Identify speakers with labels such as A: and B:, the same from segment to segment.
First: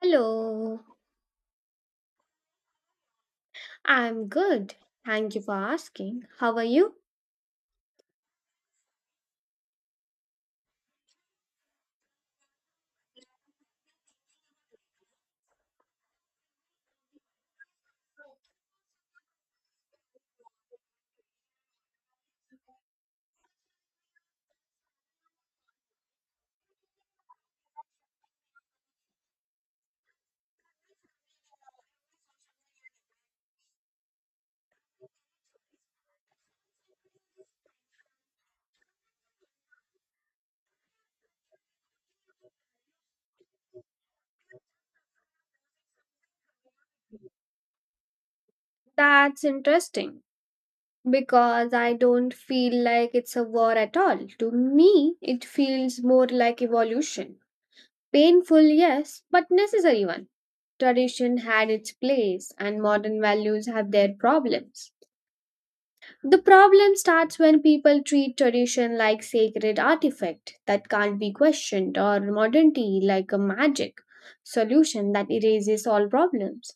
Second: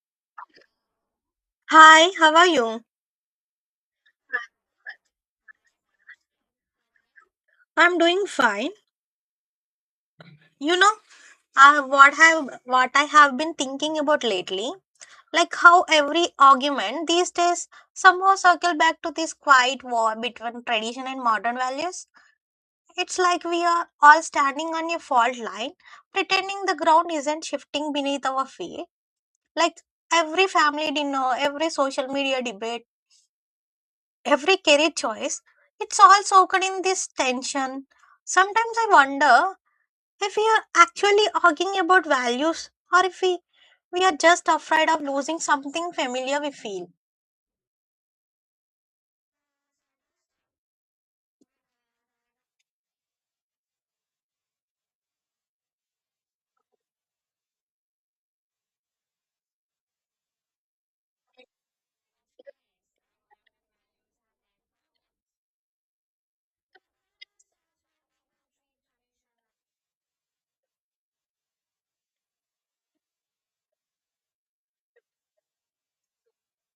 A: Hello,
B: Hi, how are you?
A: I'm good. Thank you for asking. How are you?
B: I'm doing fine. You know, I what have what I have been thinking about lately, like how every argument these days somehow circle back to this quiet war between tradition and modern values. It's like we are all standing on a fault line, pretending the ground isn't shifting beneath our feet. Like every family dinner, every social media debate, every career choice, it's all soaked in this tension. Sometimes I wonder if we are actually arguing about values or if we are just afraid of losing something familiar we feel.
A: That's interesting because I don't feel like it's a war at all. To me, it feels more like evolution. Painful, yes, but necessary one. Tradition had its place, and modern values have their problems. The problem starts when people treat tradition like sacred artifact that can't be questioned or modernity like a magic solution that erases all problems.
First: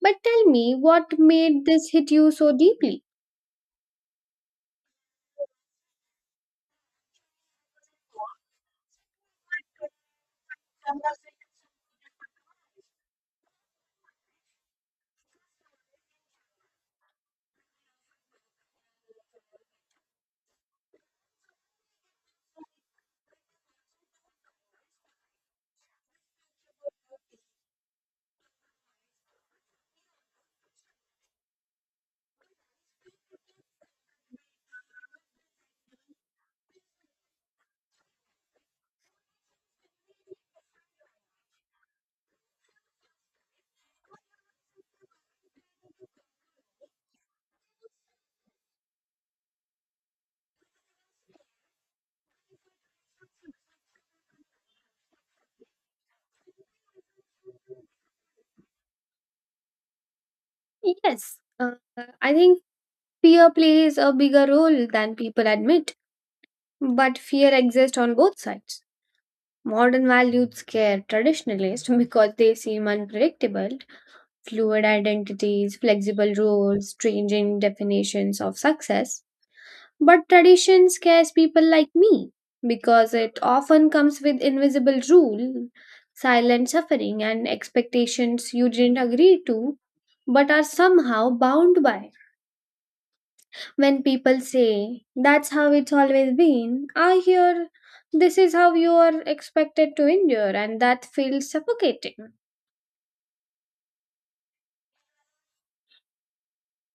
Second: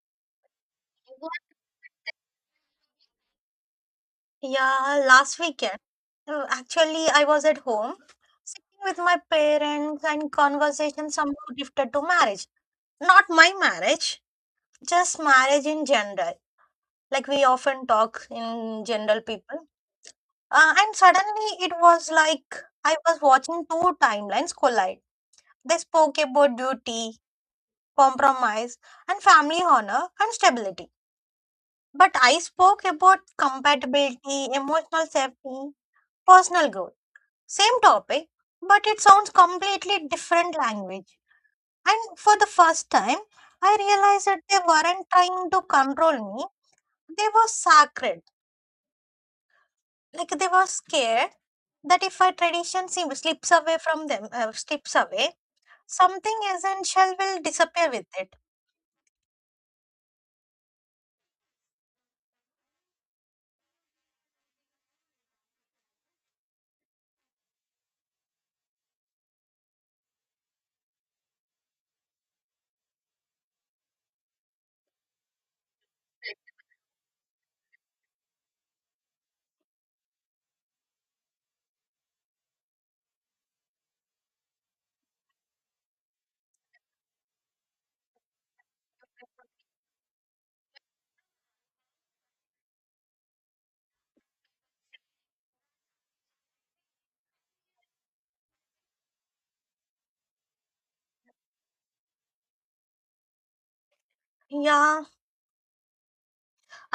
A: But tell me what made this hit you so deeply?
B: Yeah. Last weekend, actually I was at home sitting with my parents and conversation somehow drifted to marriage, not my marriage, just marriage in general, like we often talk in general people. Uh, and suddenly it was like I was watching two timelines collide. They spoke about duty, compromise, and family honor and stability. But I spoke about compatibility, emotional safety, personal growth. Same topic, but it sounds completely different language. And for the first time, I realized that they weren't trying to control me. They were sacred. Like they were scared that if a tradition slips away from them, something essential will disappear with it.
A: Yes, Uh, I think fear plays a bigger role than people admit, but fear exists on both sides. Modern values scare traditionalists because they seem unpredictable, fluid identities, flexible roles, changing definitions of success. But tradition scares people like me because it often comes with invisible rule, silent suffering, and expectations you didn't agree to but are somehow bound by. When people say, that's how it's always been, I hear, this is how you are expected to endure, and that feels suffocating.
B: Yeah,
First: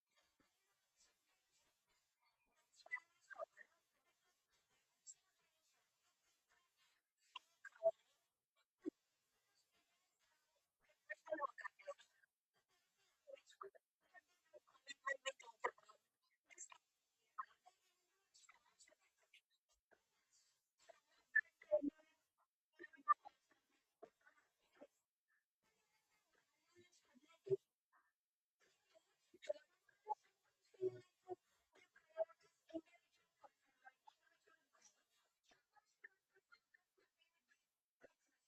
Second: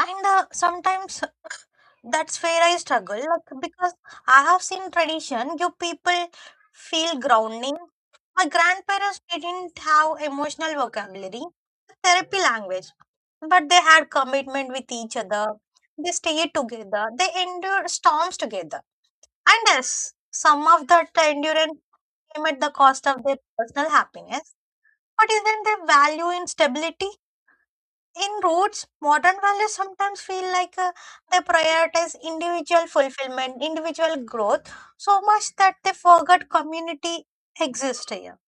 B: and sometimes that's where I struggle, like because I have seen tradition give people feel grounding. My grandparents didn't have emotional vocabulary, therapy language, but they had commitment with each other. They stayed together. They endured storms together. And yes, some of that endurance came at the cost of their personal happiness. But isn't there value in stability? In roots, modern values sometimes feel like they prioritize individual fulfillment, individual growth, so much that they forget community exists here.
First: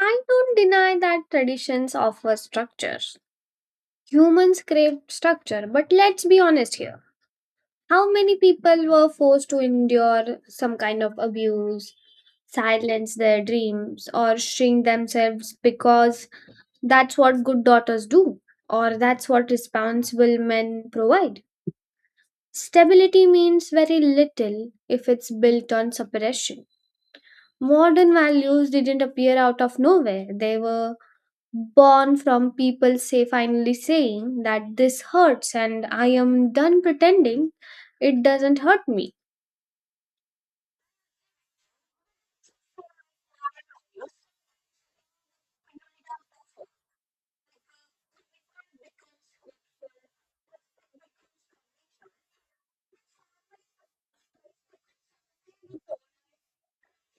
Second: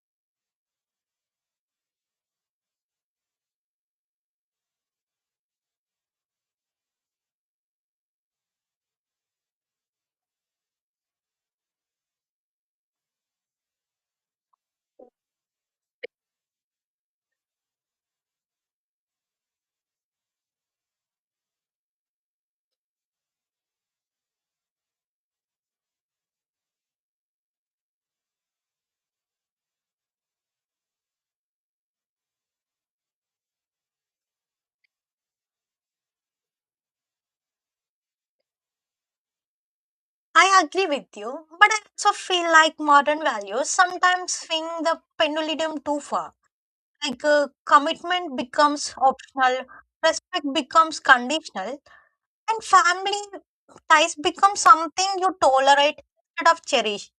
A: I don't deny that traditions offer structure. Humans crave structure, but let's be honest here. How many people were forced to endure some kind of abuse, silence their dreams, or shrink themselves because that's what good daughters do, or that's what responsible men provide? Stability means very little if it's built on suppression. Modern values didn't appear out of nowhere, they were born from people say finally saying that this hurts and I am done pretending it doesn't hurt me.
B: I agree with you, but I also feel like modern values sometimes swing the pendulum too far. Like commitment becomes optional, respect becomes conditional, and family ties become something you tolerate instead of cherish.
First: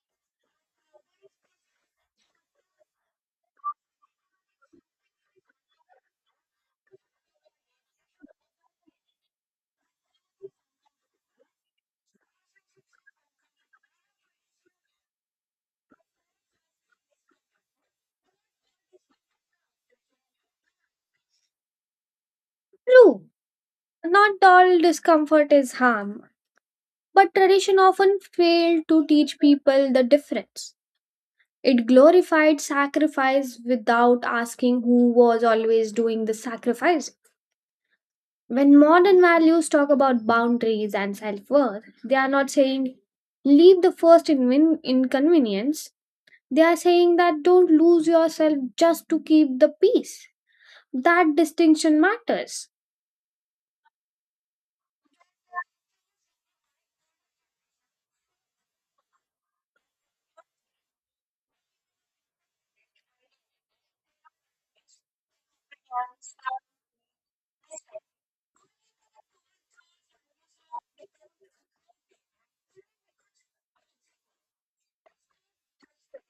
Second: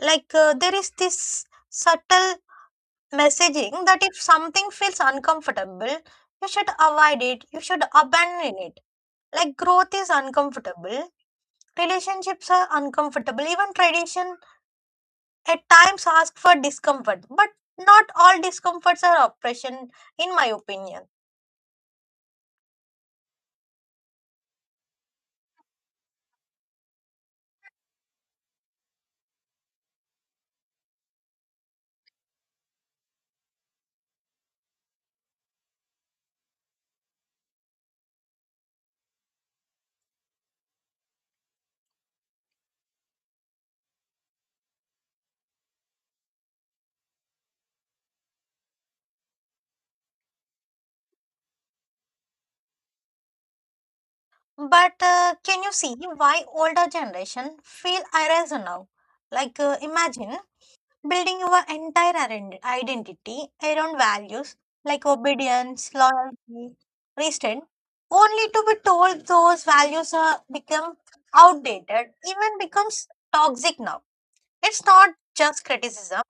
B: Like there is this subtle messaging that if something feels uncomfortable, you should avoid it, you should abandon it. Like growth is uncomfortable, relationships are uncomfortable, even tradition at times ask for discomfort, but not all discomforts are oppression, in my opinion.
A: True, not all discomfort is harm, but tradition often failed to teach people the difference. It glorified sacrifice without asking who was always doing the sacrifice. When modern values talk about boundaries and self worth, they are not saying leave the first inconvenience. They are saying that don't lose yourself just to keep the peace. That distinction matters.
B: But can you see why older generation feel erased now? Like imagine building your entire identity around values like obedience, loyalty, restraint, only to be told those values are become outdated, even becomes toxic now. It's not just criticism,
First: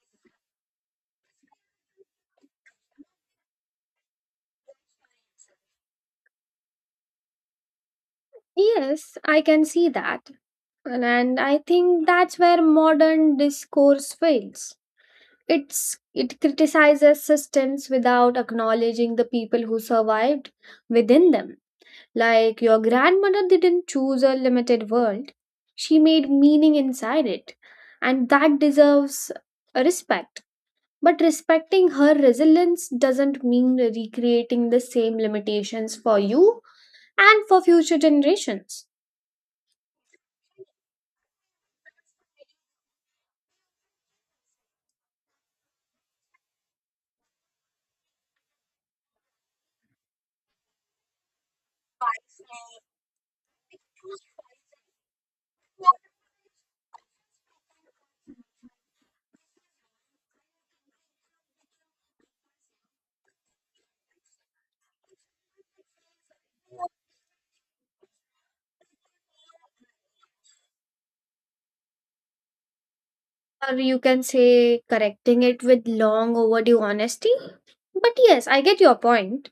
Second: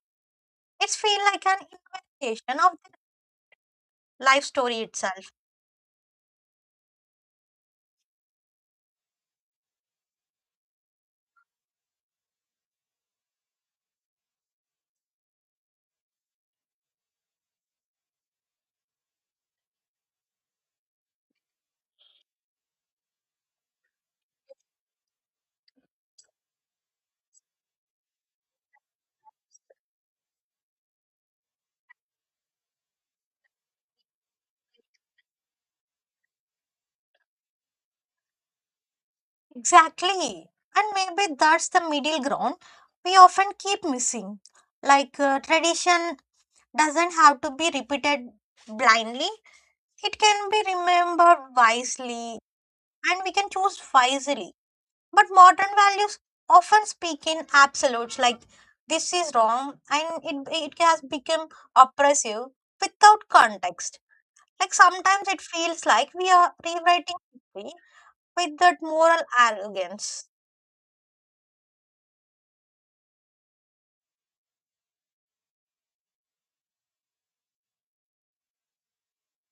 B: it's feel like an invitation of the life story itself.
A: Yes, I can see that. And I think that's where modern discourse fails. It criticizes systems without acknowledging the people who survived within them. Like your grandmother didn't choose a limited world. She made meaning inside it. And that deserves respect. But respecting her resilience doesn't mean recreating the same limitations for you and for future generations.
B: Exactly. And maybe that's the middle ground we often keep missing. Like tradition doesn't have to be repeated blindly. It can be remembered wisely, and we can choose wisely. But modern values often speak in absolutes like this is wrong and it has become oppressive without context. Like sometimes it feels like we are rewriting history with that moral arrogance.
A: Or you can say correcting it with long overdue honesty. But yes, I get your point.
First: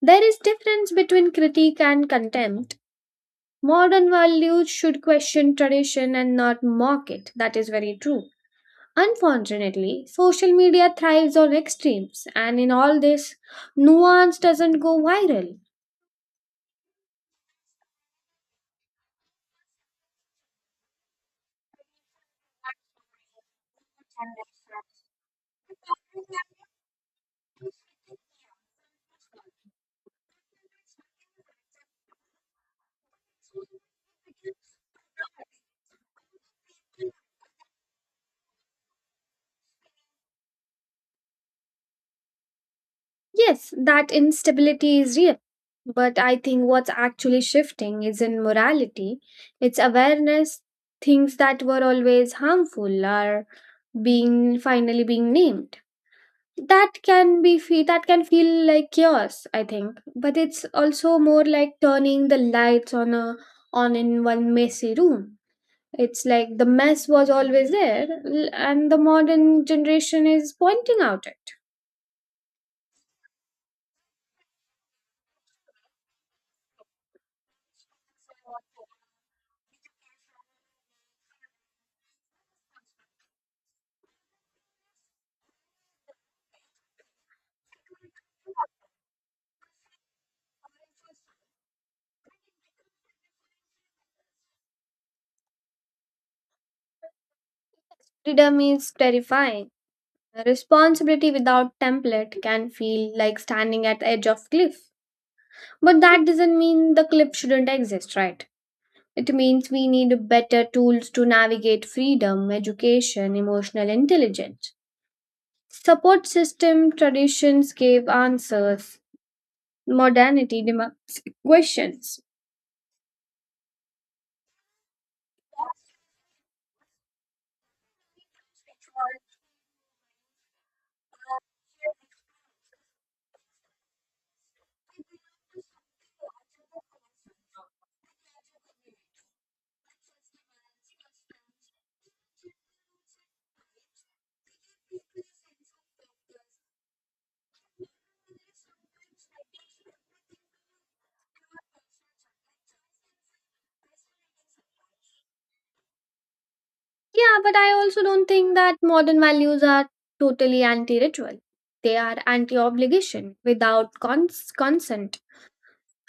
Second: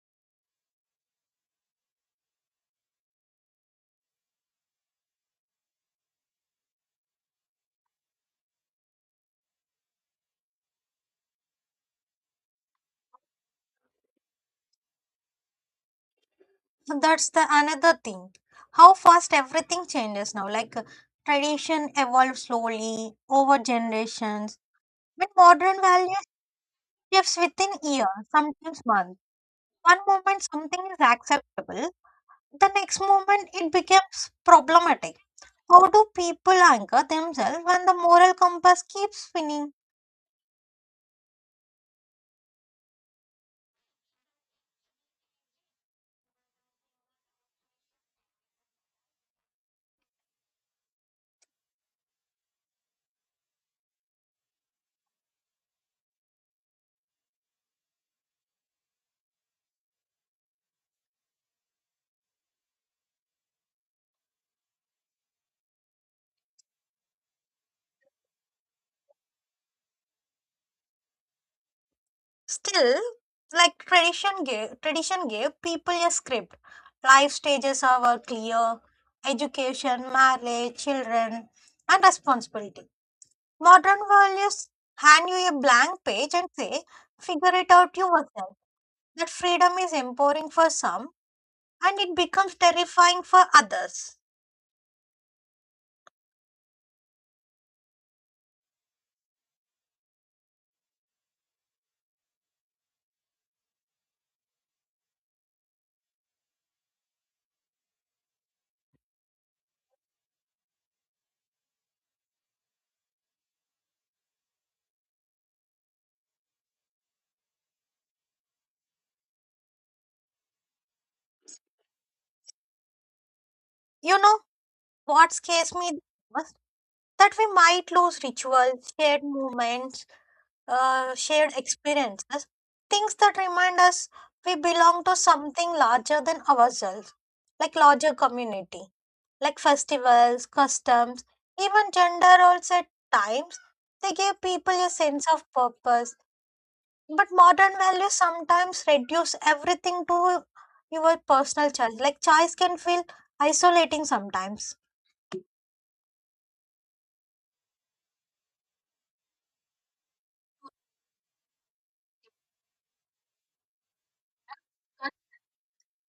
A: There is difference between critique and contempt. Modern values should question tradition and not mock it. That is very true. Unfortunately, social media thrives on extremes, and in all this, nuance doesn't go viral.
B: That's the another thing. How fast everything changes now. Like tradition evolves slowly over generations. But modern values shifts within years, sometimes months. One moment something is acceptable, the next moment it becomes problematic. How do people anchor themselves when the moral compass keeps spinning?
A: Yes, that instability is real. But I think what's actually shifting isn't morality, it's awareness. Things that were always harmful are being finally being named. That can feel like chaos, I think. But it's also more like turning the lights on a on in one messy room. It's like the mess was always there, and the modern generation is pointing out it.
B: Still, like tradition gave people a script. Life stages are were clear: education, marriage, children, and responsibility. Modern values hand you a blank page and say, figure it out yourself. That freedom is empowering for some, and it becomes terrifying for others.
A: Freedom is terrifying. A responsibility without template can feel like standing at the edge of cliff. But that doesn't mean the cliff shouldn't exist, right? It means we need better tools to navigate freedom, education, emotional intelligence. Support system traditions gave answers. Modernity demands questions.
B: You know what scares me the most? That we might lose rituals, shared moments, shared experiences, things that remind us we belong to something larger than ourselves, like larger community, like festivals, customs, even gender roles at times. They give people a sense of purpose. But modern values sometimes reduce everything to your personal choice. Like choice can feel isolating sometimes.
A: Yeah, but I also don't think that modern values are totally anti ritual. They are anti obligation without consent.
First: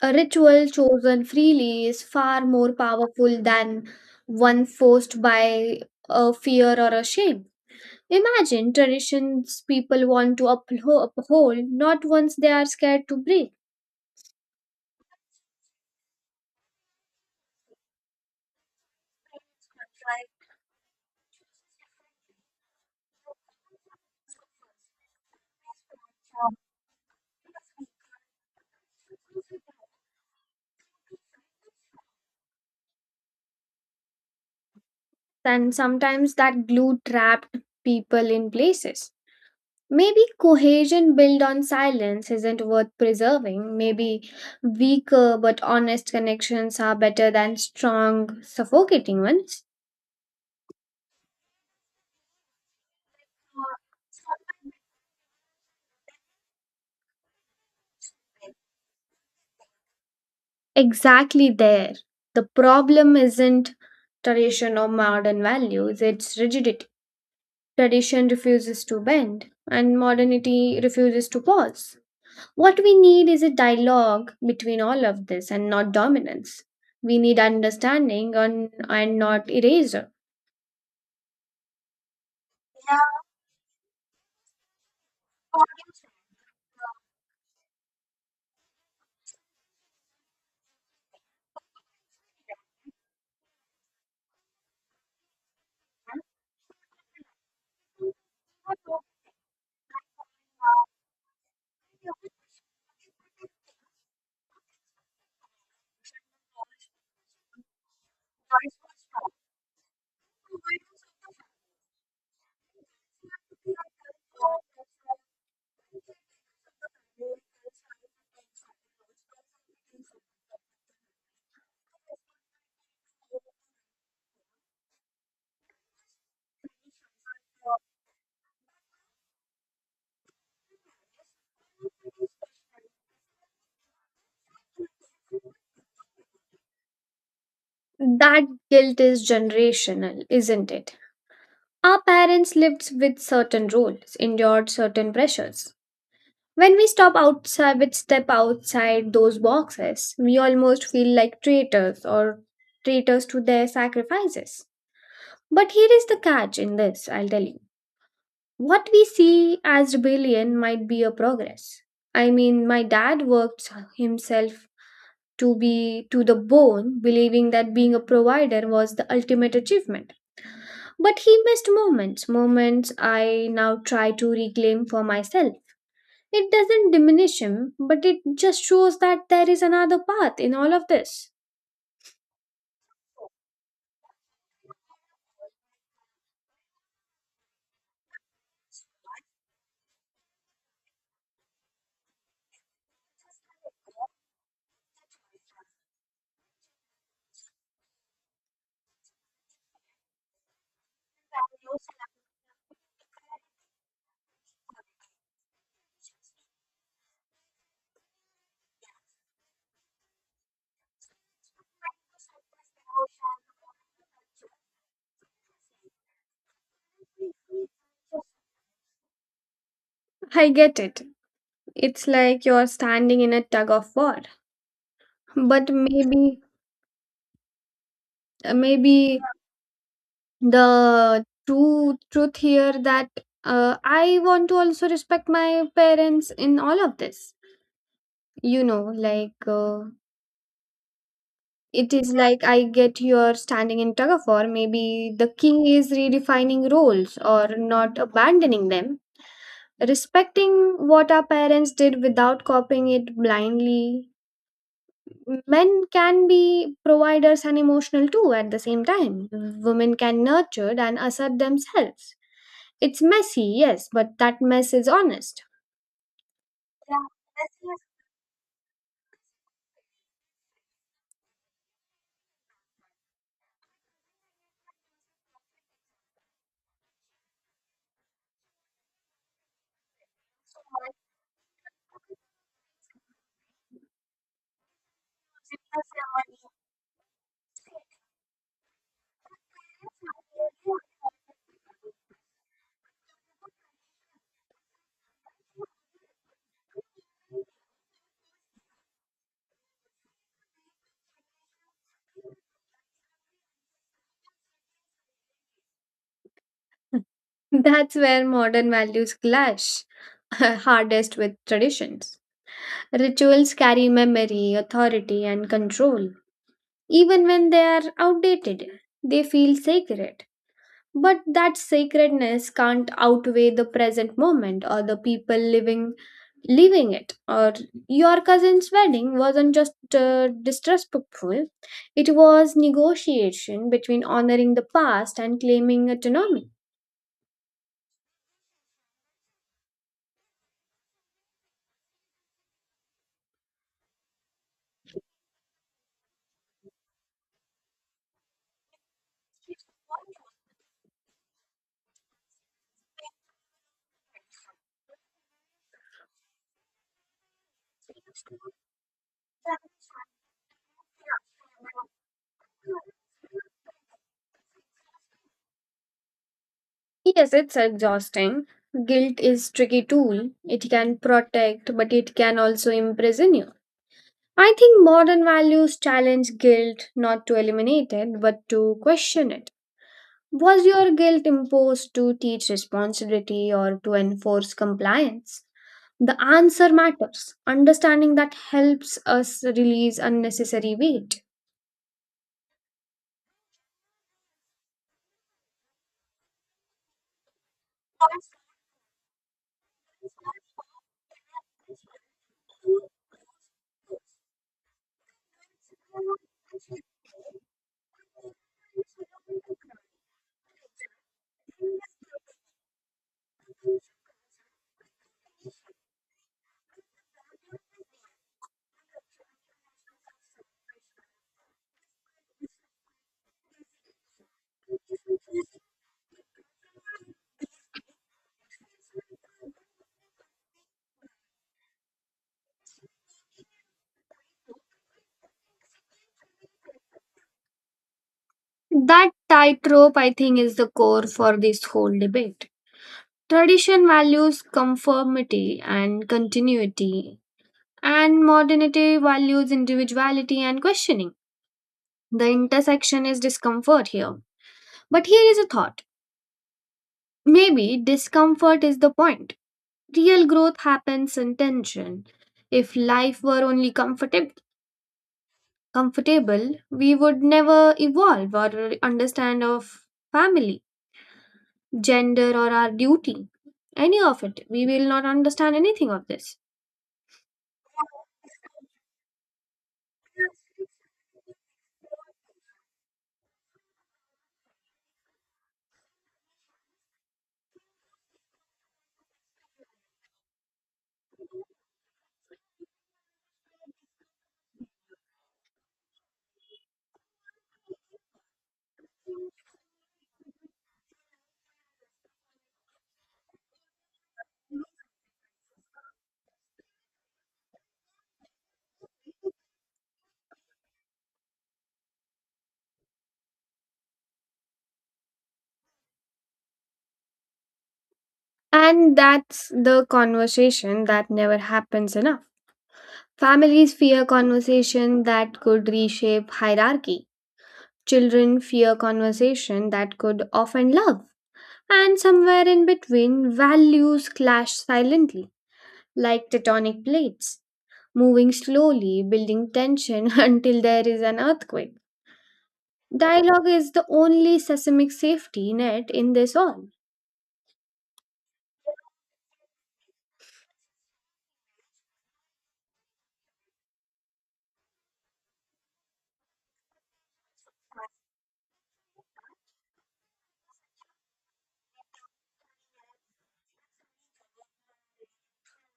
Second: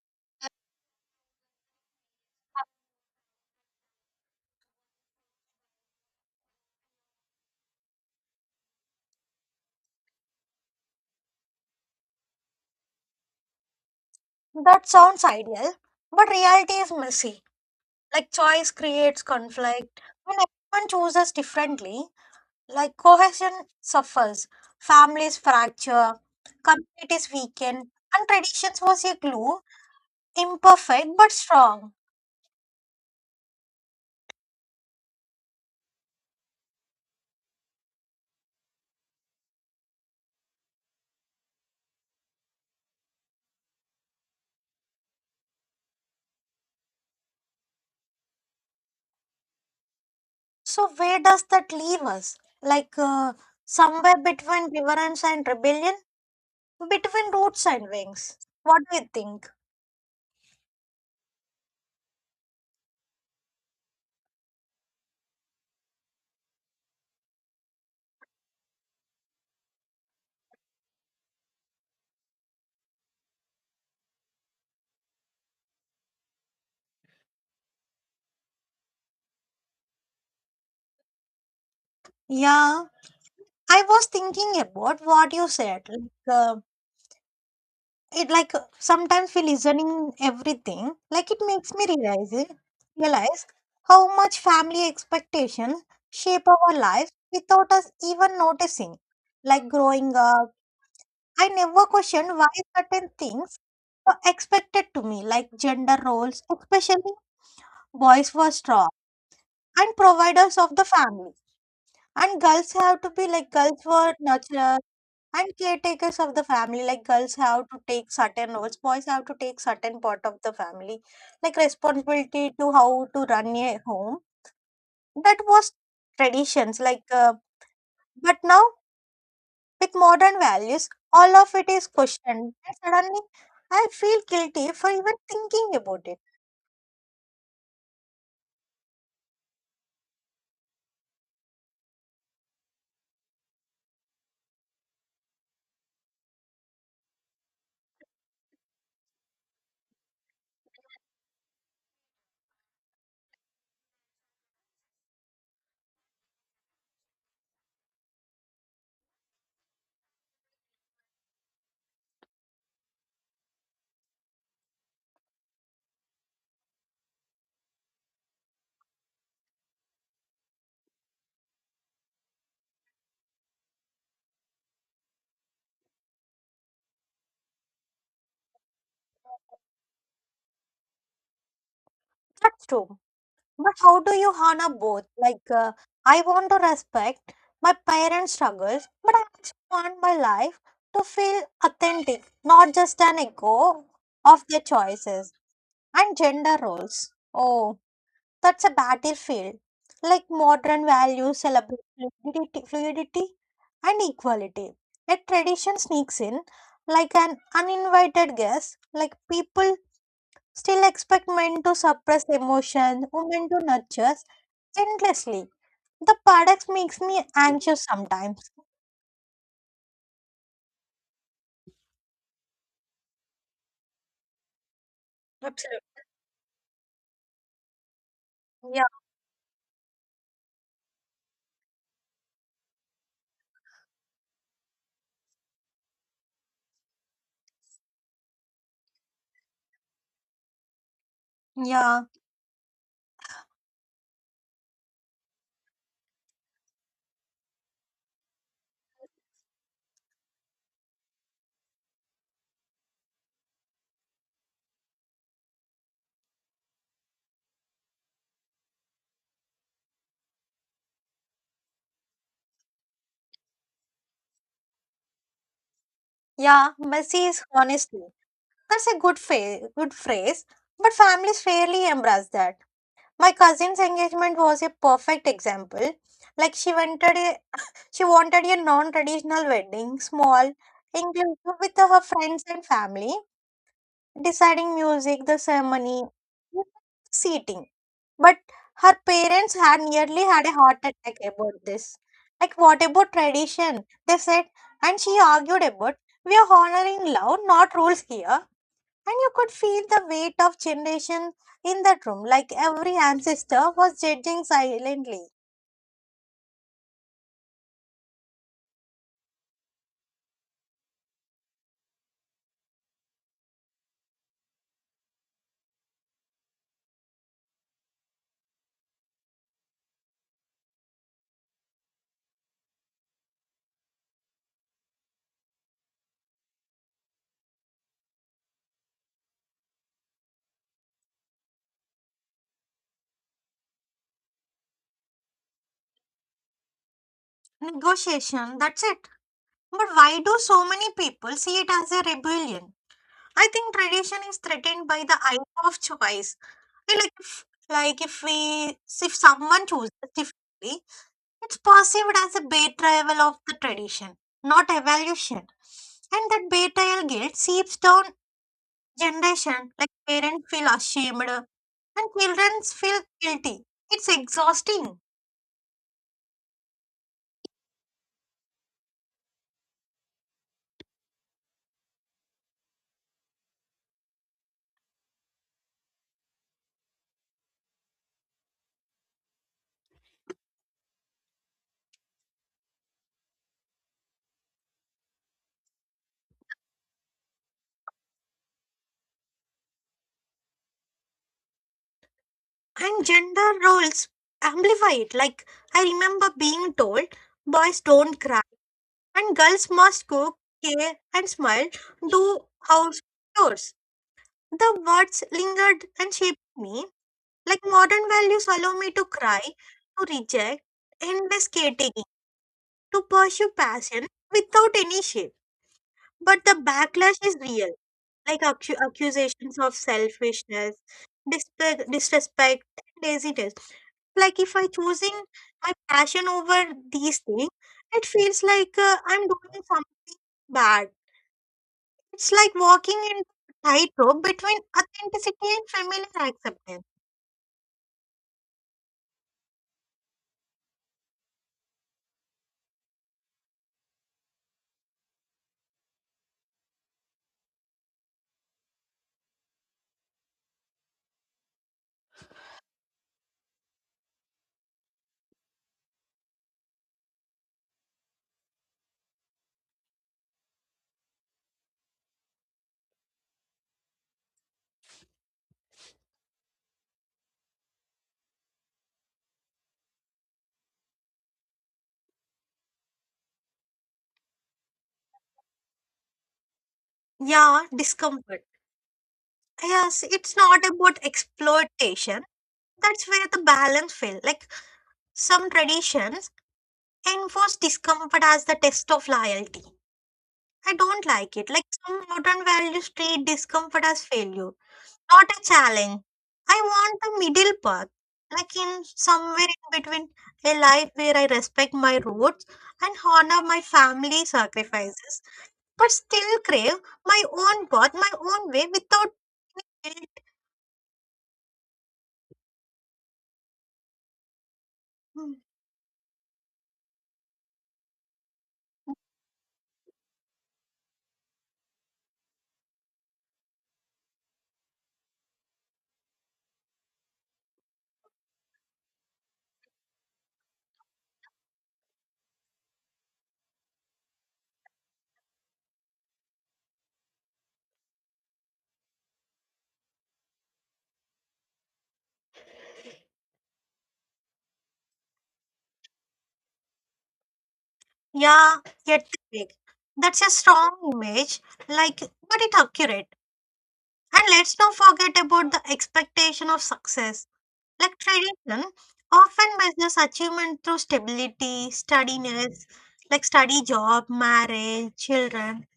A: A ritual chosen freely is far more powerful than one forced by a fear or a shame. Imagine traditions people want to uphold, not ones they are scared to break,
B: That sounds ideal, but reality is messy. Like choice creates conflict. When everyone chooses differently, like cohesion suffers, families fracture, communities weaken, and traditions was a glue, imperfect but strong.
A: and sometimes that glue trapped people in places. Maybe cohesion built on silence isn't worth preserving. Maybe weaker but honest connections are better than strong, suffocating ones.
B: So where does that leave us? Like somewhere between reverence and rebellion? Between roots and wings. What do you think?
A: Exactly there. The problem isn't tradition or modern values, it's rigidity. Tradition refuses to bend, and modernity refuses to pause. What we need is a dialogue between all of this and not dominance. We need understanding on, and not erasure.
B: Yeah, I was thinking about what you said. Like, uh, it like sometimes we listening everything. Like it makes me realize realize how much family expectations shape our lives without us even noticing. Like growing up, I never questioned why certain things were expected to me, like gender roles, especially boys were strong and providers of the family. And girls have to be like girls were nurturers and caretakers of the family. Like girls have to take certain roles, boys have to take certain part of the family, like responsibility to how to run a home. That was traditions. Like, but now with modern values, all of it is questioned. And suddenly, I feel guilty for even thinking about it.
A: That guilt is generational, isn't it? Our parents lived with certain rules, endured certain pressures. When we step outside those boxes, we almost feel like traitors or traitors to their sacrifices. But here is the catch in this, I'll tell you. What we see as rebellion might be a progress. I mean, my dad worked himself to the bone, believing that being a provider was the ultimate achievement. But he missed moments, moments I now try to reclaim for myself. It doesn't diminish him, but it just shows that there is another path in all of this.
B: That's true. But how do you honor both? Like, I want to respect my parents' struggles, but I also want my life to feel authentic, not just an echo of their choices and gender roles. Oh, that's a battlefield. Like modern values celebrate fluidity, fluidity and equality. Yet tradition sneaks in like an uninvited guest, like people still expect men to suppress emotion, women to nurture endlessly. The paradox makes me anxious sometimes.
A: I get it. It's like you're standing in a tug of war. But
B: Absolutely. Yeah.
A: maybe the true truth here that I want to also respect my parents in all of this. You know, it
B: Yeah.
A: is like I get your standing in tug of war. Maybe the key is redefining roles or not abandoning them, respecting what our parents did without copying it blindly. Men can be providers and emotional too at the same time. Women can nurture and assert themselves. It's messy, yes, but that mess is honest.
B: Yeah. Messy is honesty. That's a good phrase. But families rarely embrace that. My cousin's engagement was a perfect example. Like she wanted a non-traditional wedding, small, inclusive with her friends and family, deciding music, the ceremony, seating. But her parents had nearly had a heart attack about this. Like, what about tradition? They said, and she argued about, we are honoring love, not rules here. And you could feel the weight of generation in that room, like every ancestor was judging silently.
A: That's where modern values clash hardest with traditions. Rituals carry memory, authority, and control. Even when they are outdated, they feel sacred. But that sacredness can't outweigh the present moment or the people living it. Or your cousin's wedding wasn't just disrespectful; it was negotiation between honoring the past and claiming autonomy.
B: Negotiation, that's it. But why do so many people see it as a rebellion? I think tradition is threatened by the idea of choice. Like, if someone chooses differently, it's perceived as a betrayal of the tradition, not evolution. And that betrayal guilt seeps down generation, like parents feel ashamed and children feel guilty. It's exhausting.
A: Yes, it's exhausting. Guilt is tricky tool. It can protect, but it can also imprison you. I think modern values challenge guilt not to eliminate it, but to question it. Was your guilt imposed to teach responsibility or to enforce compliance? The answer matters. Understanding that helps us release unnecessary weight.
B: And gender roles amplify it. Like I remember being told boys don't cry and girls must cook, care and smile, do house chores. The words lingered and shaped me. Like modern values allow me to cry, to reject endless category, to pursue passion without any shame. But the backlash is real, like accusations of selfishness, disrespect, and laziness. Like if I choosing my passion over these things, it feels like I'm doing something bad. It's like walking in tightrope between authenticity and familiar acceptance.
A: That tightrope, I think, is the core for this whole debate. Tradition values conformity and continuity, and modernity values individuality and questioning. The intersection is discomfort here. But here is a thought. Maybe discomfort is the point. Real growth happens in tension. If life were only comfortable, we would never evolve or understand our family, gender or our duty. Any of it. We will not understand anything of this.
B: Yeah, discomfort. Yes, it's not about exploitation. That's where the balance fell. Like some traditions enforce discomfort as the test of loyalty. I don't like it. Like some modern values treat discomfort as failure, not a challenge. I want the middle path, like in somewhere in between, a life where I respect my roots and honor my family sacrifices, but still crave my own path, my own way without guilt. Hmm.
A: And that's the conversation that never happens enough. Families fear conversation that could reshape hierarchy. Children fear conversation that could often love, and somewhere in between, values clash silently, like tectonic plates, moving slowly, building tension until there is an earthquake. Dialogue is the only seismic safety net in this all.
B: Yeah, yet big. That's a strong image, like, but it accurate. And let's not forget about the expectation of success. Like tradition often measures achievement through stability, steadiness, like study, job, marriage, children.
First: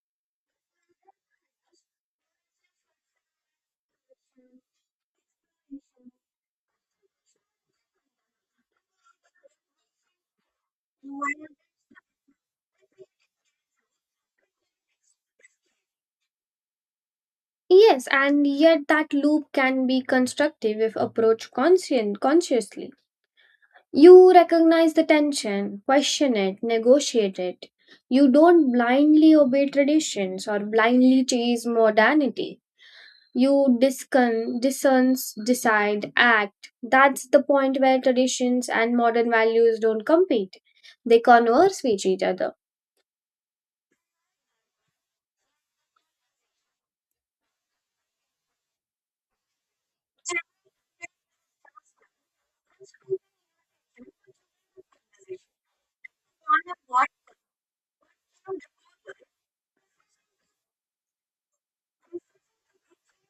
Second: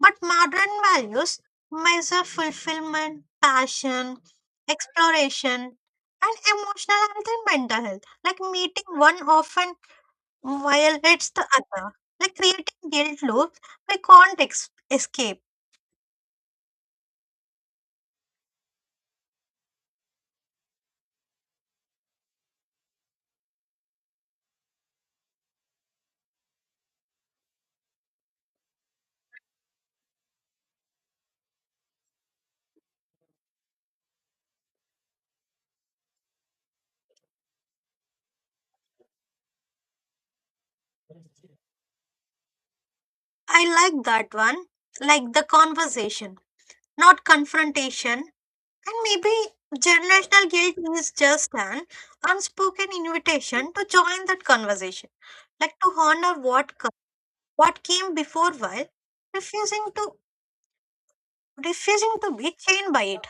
B: But modern values measure fulfillment, passion, exploration, and emotional health and mental health. Like meeting one often while it's the other, like creating guilt loops we can't escape.
A: Yes, and yet that loop can be constructive if approached consciously. You recognize the tension, question it, negotiate it. You don't blindly obey traditions or blindly chase modernity. You discern, decide, act. That's the point where traditions and modern values don't compete. They converse with each other.
B: I like that one, like the conversation, not confrontation. And maybe generational guilt is just an unspoken invitation to join that conversation, like to honor what came before while refusing to refusing to be chained by it.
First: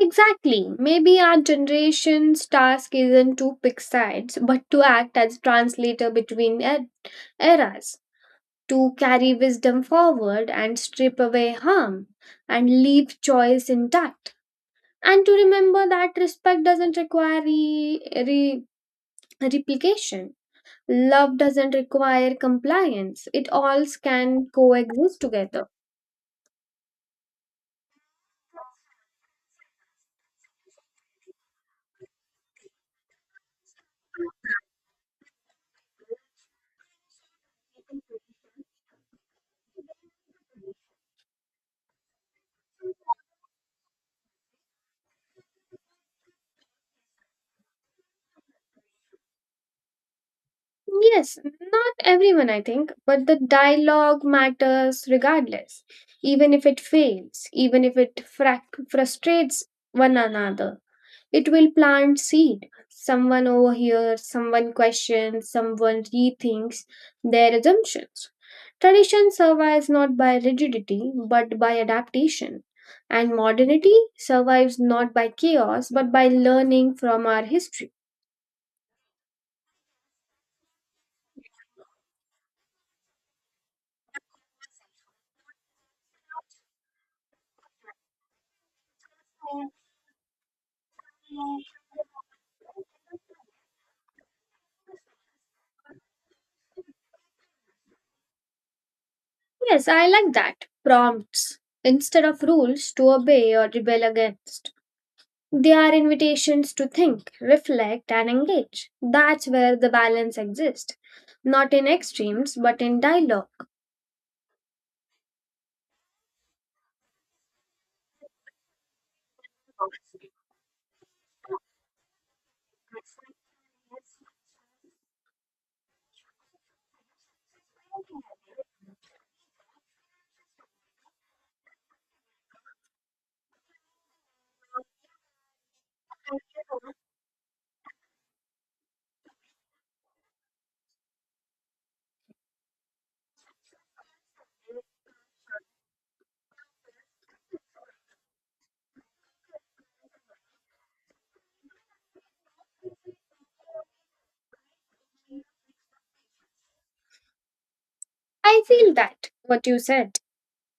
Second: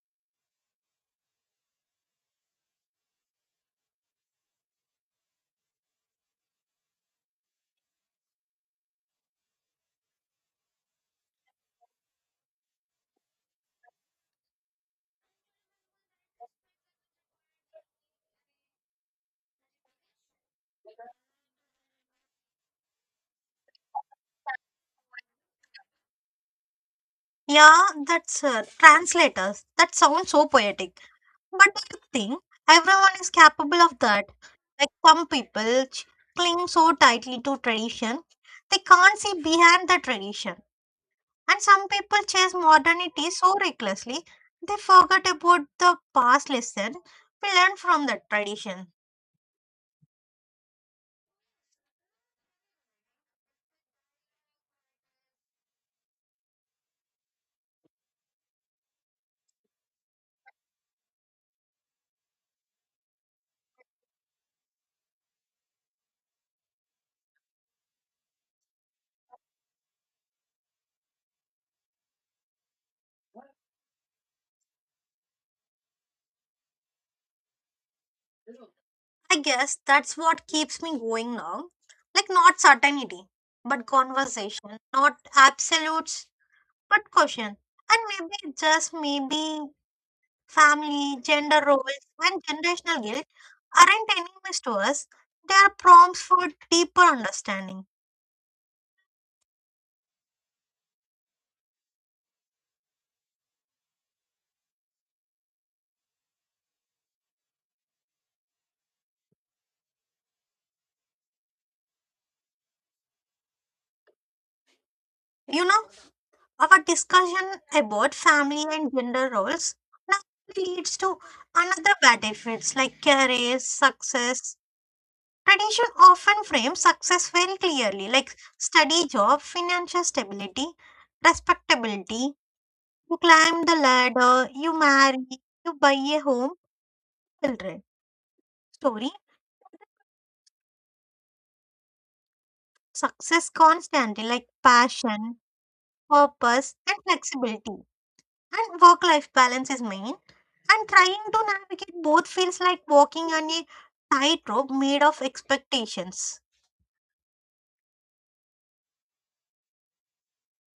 A: Exactly. Maybe our generation's task isn't to pick sides, but to act as translator between eras, to carry wisdom forward and strip away harm and leave choice intact. And to remember that respect doesn't require re- replication, love doesn't require compliance, it all can coexist together.
B: Yeah, that's translators. That sounds so poetic. But I think everyone is capable of that? Like some people cling so tightly to tradition, they can't see behind the tradition. And some people chase modernity so recklessly, they forget about the past lesson we learned from the tradition.
A: Yes, not everyone, I think, but the dialogue matters regardless, even if it fails, even if it frustrates one another. It will plant seed. Someone overhears, someone questions, someone rethinks their assumptions. Tradition survives not by rigidity but by adaptation. And modernity survives not by chaos but by learning from our history.
B: I guess that's what keeps me going now. Like not certainty, but conversation, not absolutes, but caution. And maybe, just maybe, family, gender roles, and generational guilt aren't enemies to us, they are prompts for deeper understanding.
A: Yes, I like that. Prompts instead of rules to obey or rebel against. They are invitations to think, reflect, and engage. That's where the balance exists. Not in extremes, but in dialogue.
B: You know, our discussion about family and gender roles now leads to another battlefields like career, success. Tradition often frames success very clearly, like study, job, financial stability, respectability. You climb the ladder, you marry, you buy a home, children. Story. Success constantly, like passion, purpose, and flexibility. And work life balance is main. And trying to navigate both feels like walking on a tightrope made of expectations.
A: I feel that, what you said.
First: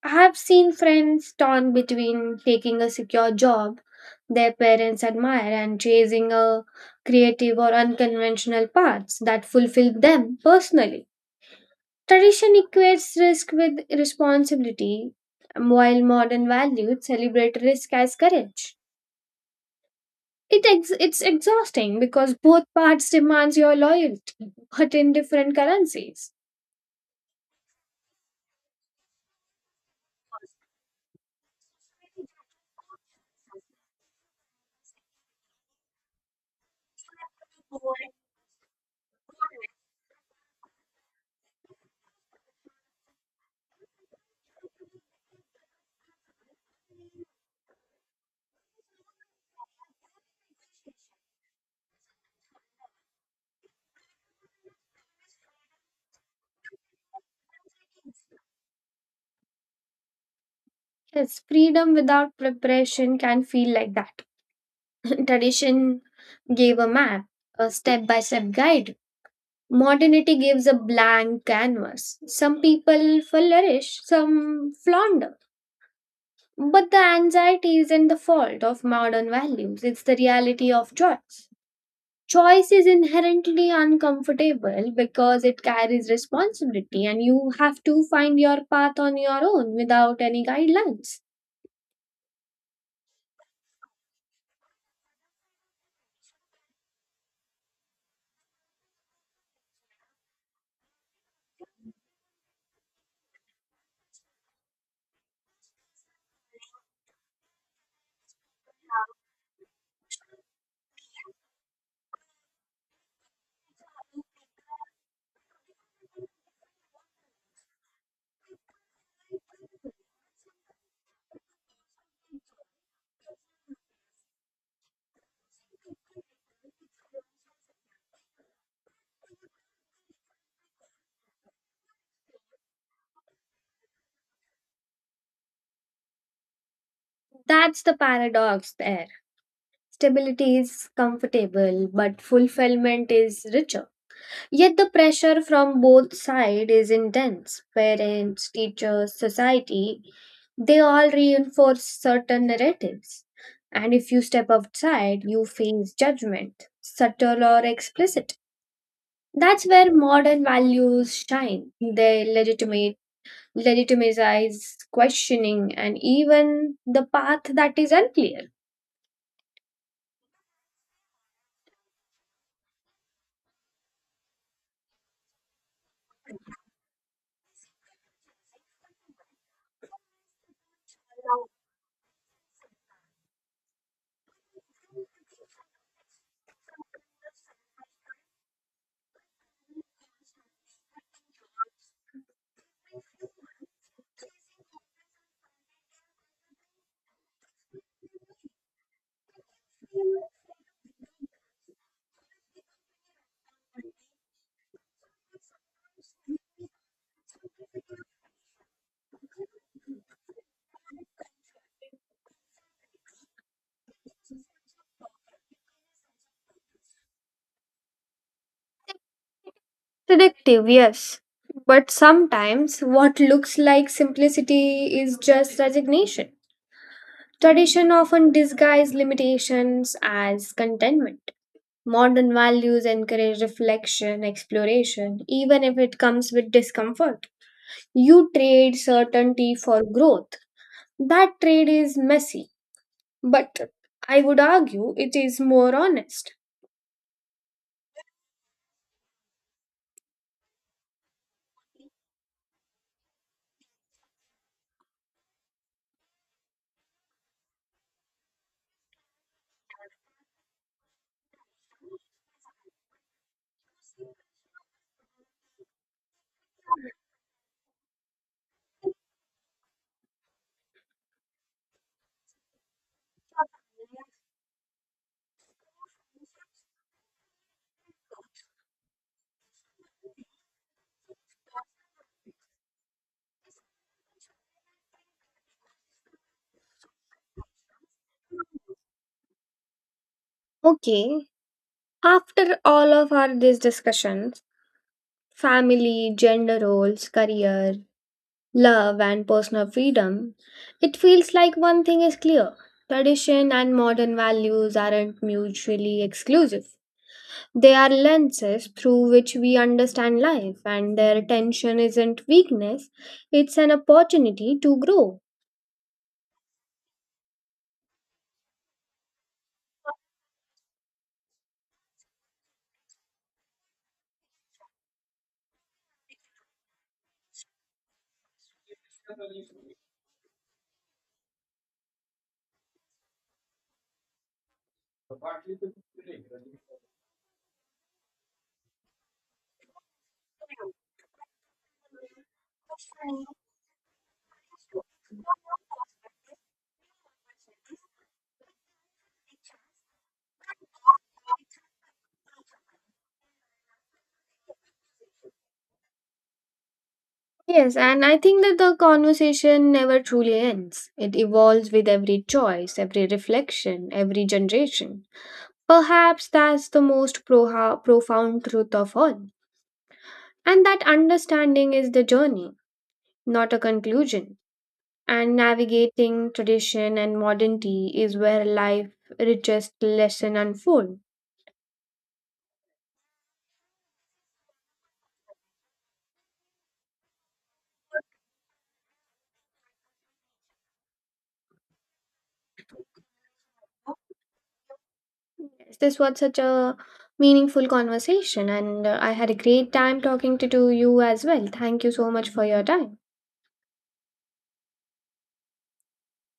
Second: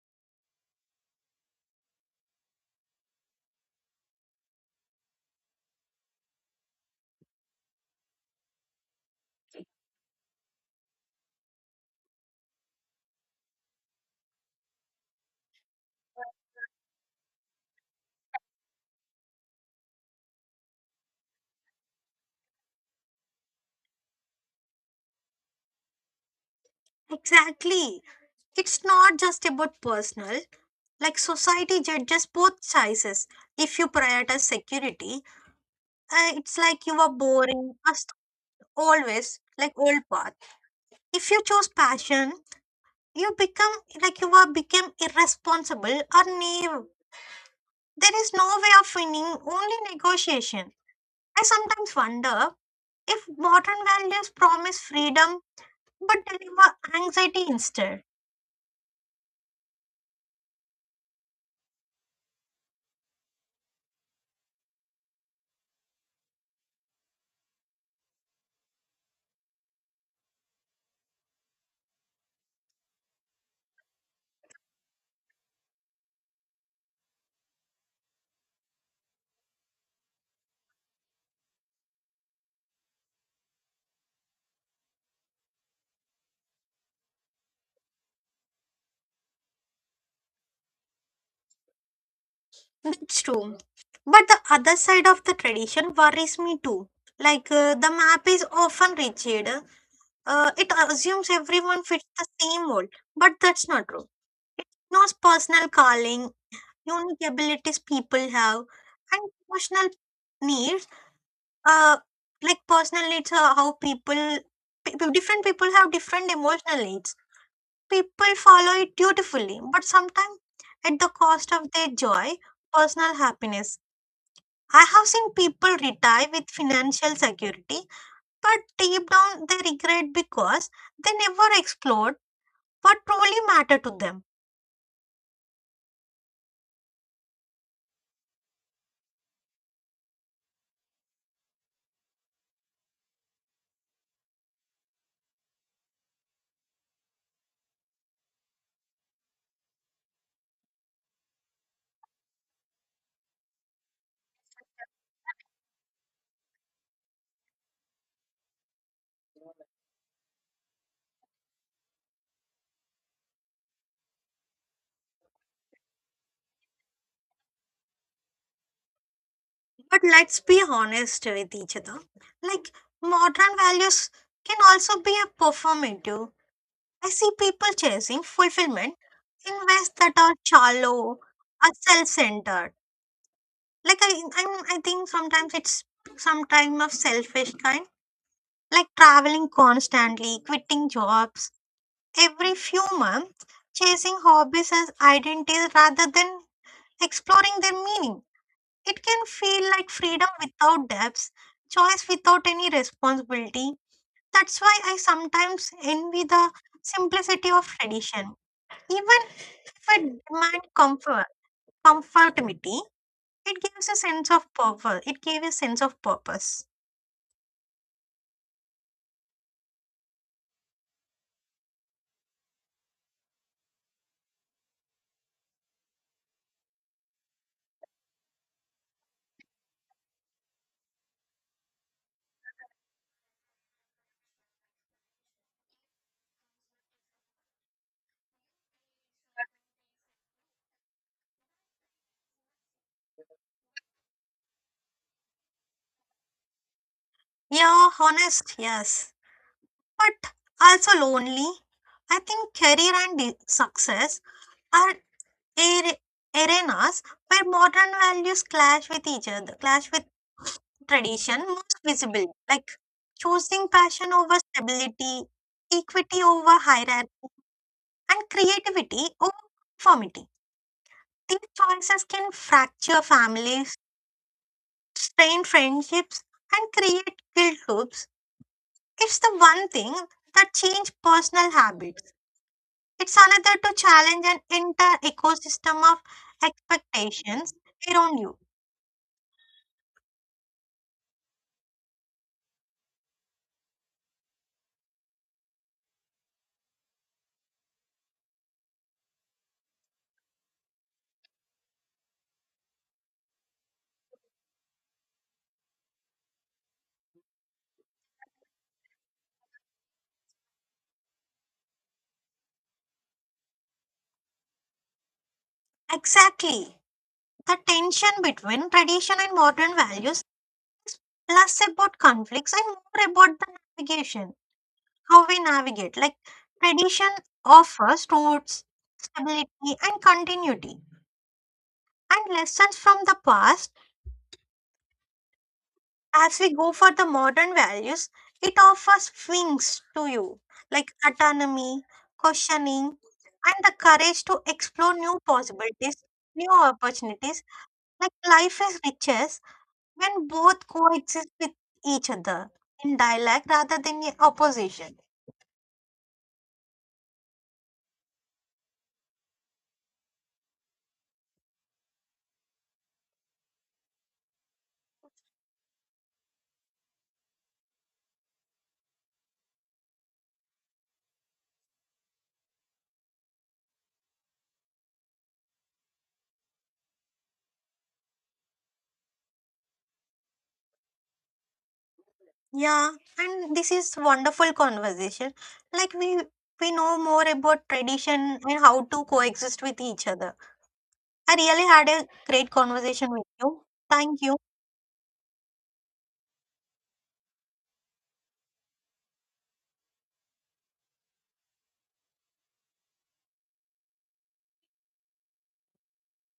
A: I have seen friends torn between taking a secure job their parents admire and chasing a creative or unconventional paths that fulfill them personally. Tradition equates risk with responsibility, while modern values celebrate risk as courage. It's exhausting because both parts demands your loyalty, but in different currencies.
B: Exactly. It's not just about personal, like society judges both choices. If you prioritize security, it's like you are boring, as always, like old path. If you choose passion, you become like you are become irresponsible or naive. There is no way of winning, only negotiation. I sometimes wonder if modern values promise freedom but deliver anxiety instead.
A: Yes, freedom without preparation can feel like that. Tradition gave a map, a step-by-step guide. Modernity gives a blank canvas. Some people flourish, some flounder. But the anxiety isn't the fault of modern values, it's the reality of choice. Choice is inherently uncomfortable because it carries responsibility and you have to find your path on your own without any guidelines.
B: That's true. But the other side of the tradition worries me too. Like the map is often rigid, it assumes everyone fits the same mold, but that's not true. It ignores personal calling, unique abilities people have, and emotional needs. Uh, like personal needs are how different people have different emotional needs. People follow it dutifully, but sometimes at the cost of their joy, personal happiness. I have seen people retire with financial security, but deep down they regret because they never explored what truly mattered to them.
A: That's the paradox there. Stability is comfortable, but fulfillment is richer. Yet the pressure from both sides is intense. Parents, teachers, society, they all reinforce certain narratives. And if you step outside, you face judgment, subtle or explicit. That's where modern values shine. Legitimize questioning and even the path that is unclear.
B: But let's be honest with each other. Like modern values can also be a performative. I see people chasing fulfillment in ways that are shallow, are self-centered. Like I think sometimes it's some kind of selfish kind, like traveling constantly, quitting jobs every few months, chasing hobbies as identities rather than exploring their meaning. It can feel like freedom without depths, choice without any responsibility. That's why I sometimes envy the simplicity of tradition. Even if it demand comfort, comfortability, it gives a sense of purpose. It gave a sense of purpose.
A: Selective, yes. But sometimes what looks like simplicity is just resignation. Tradition often disguise limitations as contentment. Modern values encourage reflection, exploration, even if it comes with discomfort. You trade certainty for growth. That trade is messy, but I would argue it is more honest.
B: Yeah, honest, yes, but also lonely. I think career and success are are- arenas where modern values clash with each other, clash with tradition most visibly, like choosing passion over stability, equity over hierarchy, and creativity over conformity. These choices can fracture families, strain friendships, and create guilt loops. It's the one thing that change personal habits. It's another to challenge an entire ecosystem of expectations around you.
A: Okay, after all of our these discussions, family, gender roles, career, love, and personal freedom, it feels like one thing is clear. Tradition and modern values aren't mutually exclusive. They are lenses through which we understand life, and their tension isn't weakness, it's an opportunity to grow.
B: Exactly. The tension between tradition and modern values less about conflicts and more about the navigation, how we navigate. Like tradition offers roots, stability, and continuity and lessons from the past, as we go for the modern values, it offers wings to you, like autonomy, questioning, and the courage to explore new possibilities, new opportunities. Like life is richest when both coexist with each other in dialogue rather than in opposition.
A: Yes, and I think that the conversation never truly ends. It evolves with every choice, every reflection, every generation. Perhaps that's the most profound truth of all. And that understanding is the journey, not a conclusion. And navigating tradition and modernity is where life richest lesson unfold.
B: Yeah, and this is wonderful conversation. Like we know more about tradition and how to coexist with each other. I really had a great conversation with you. Thank you.
A: Yes, this was such a meaningful conversation, and I had a great time talking to you as well. Thank you so much for your time.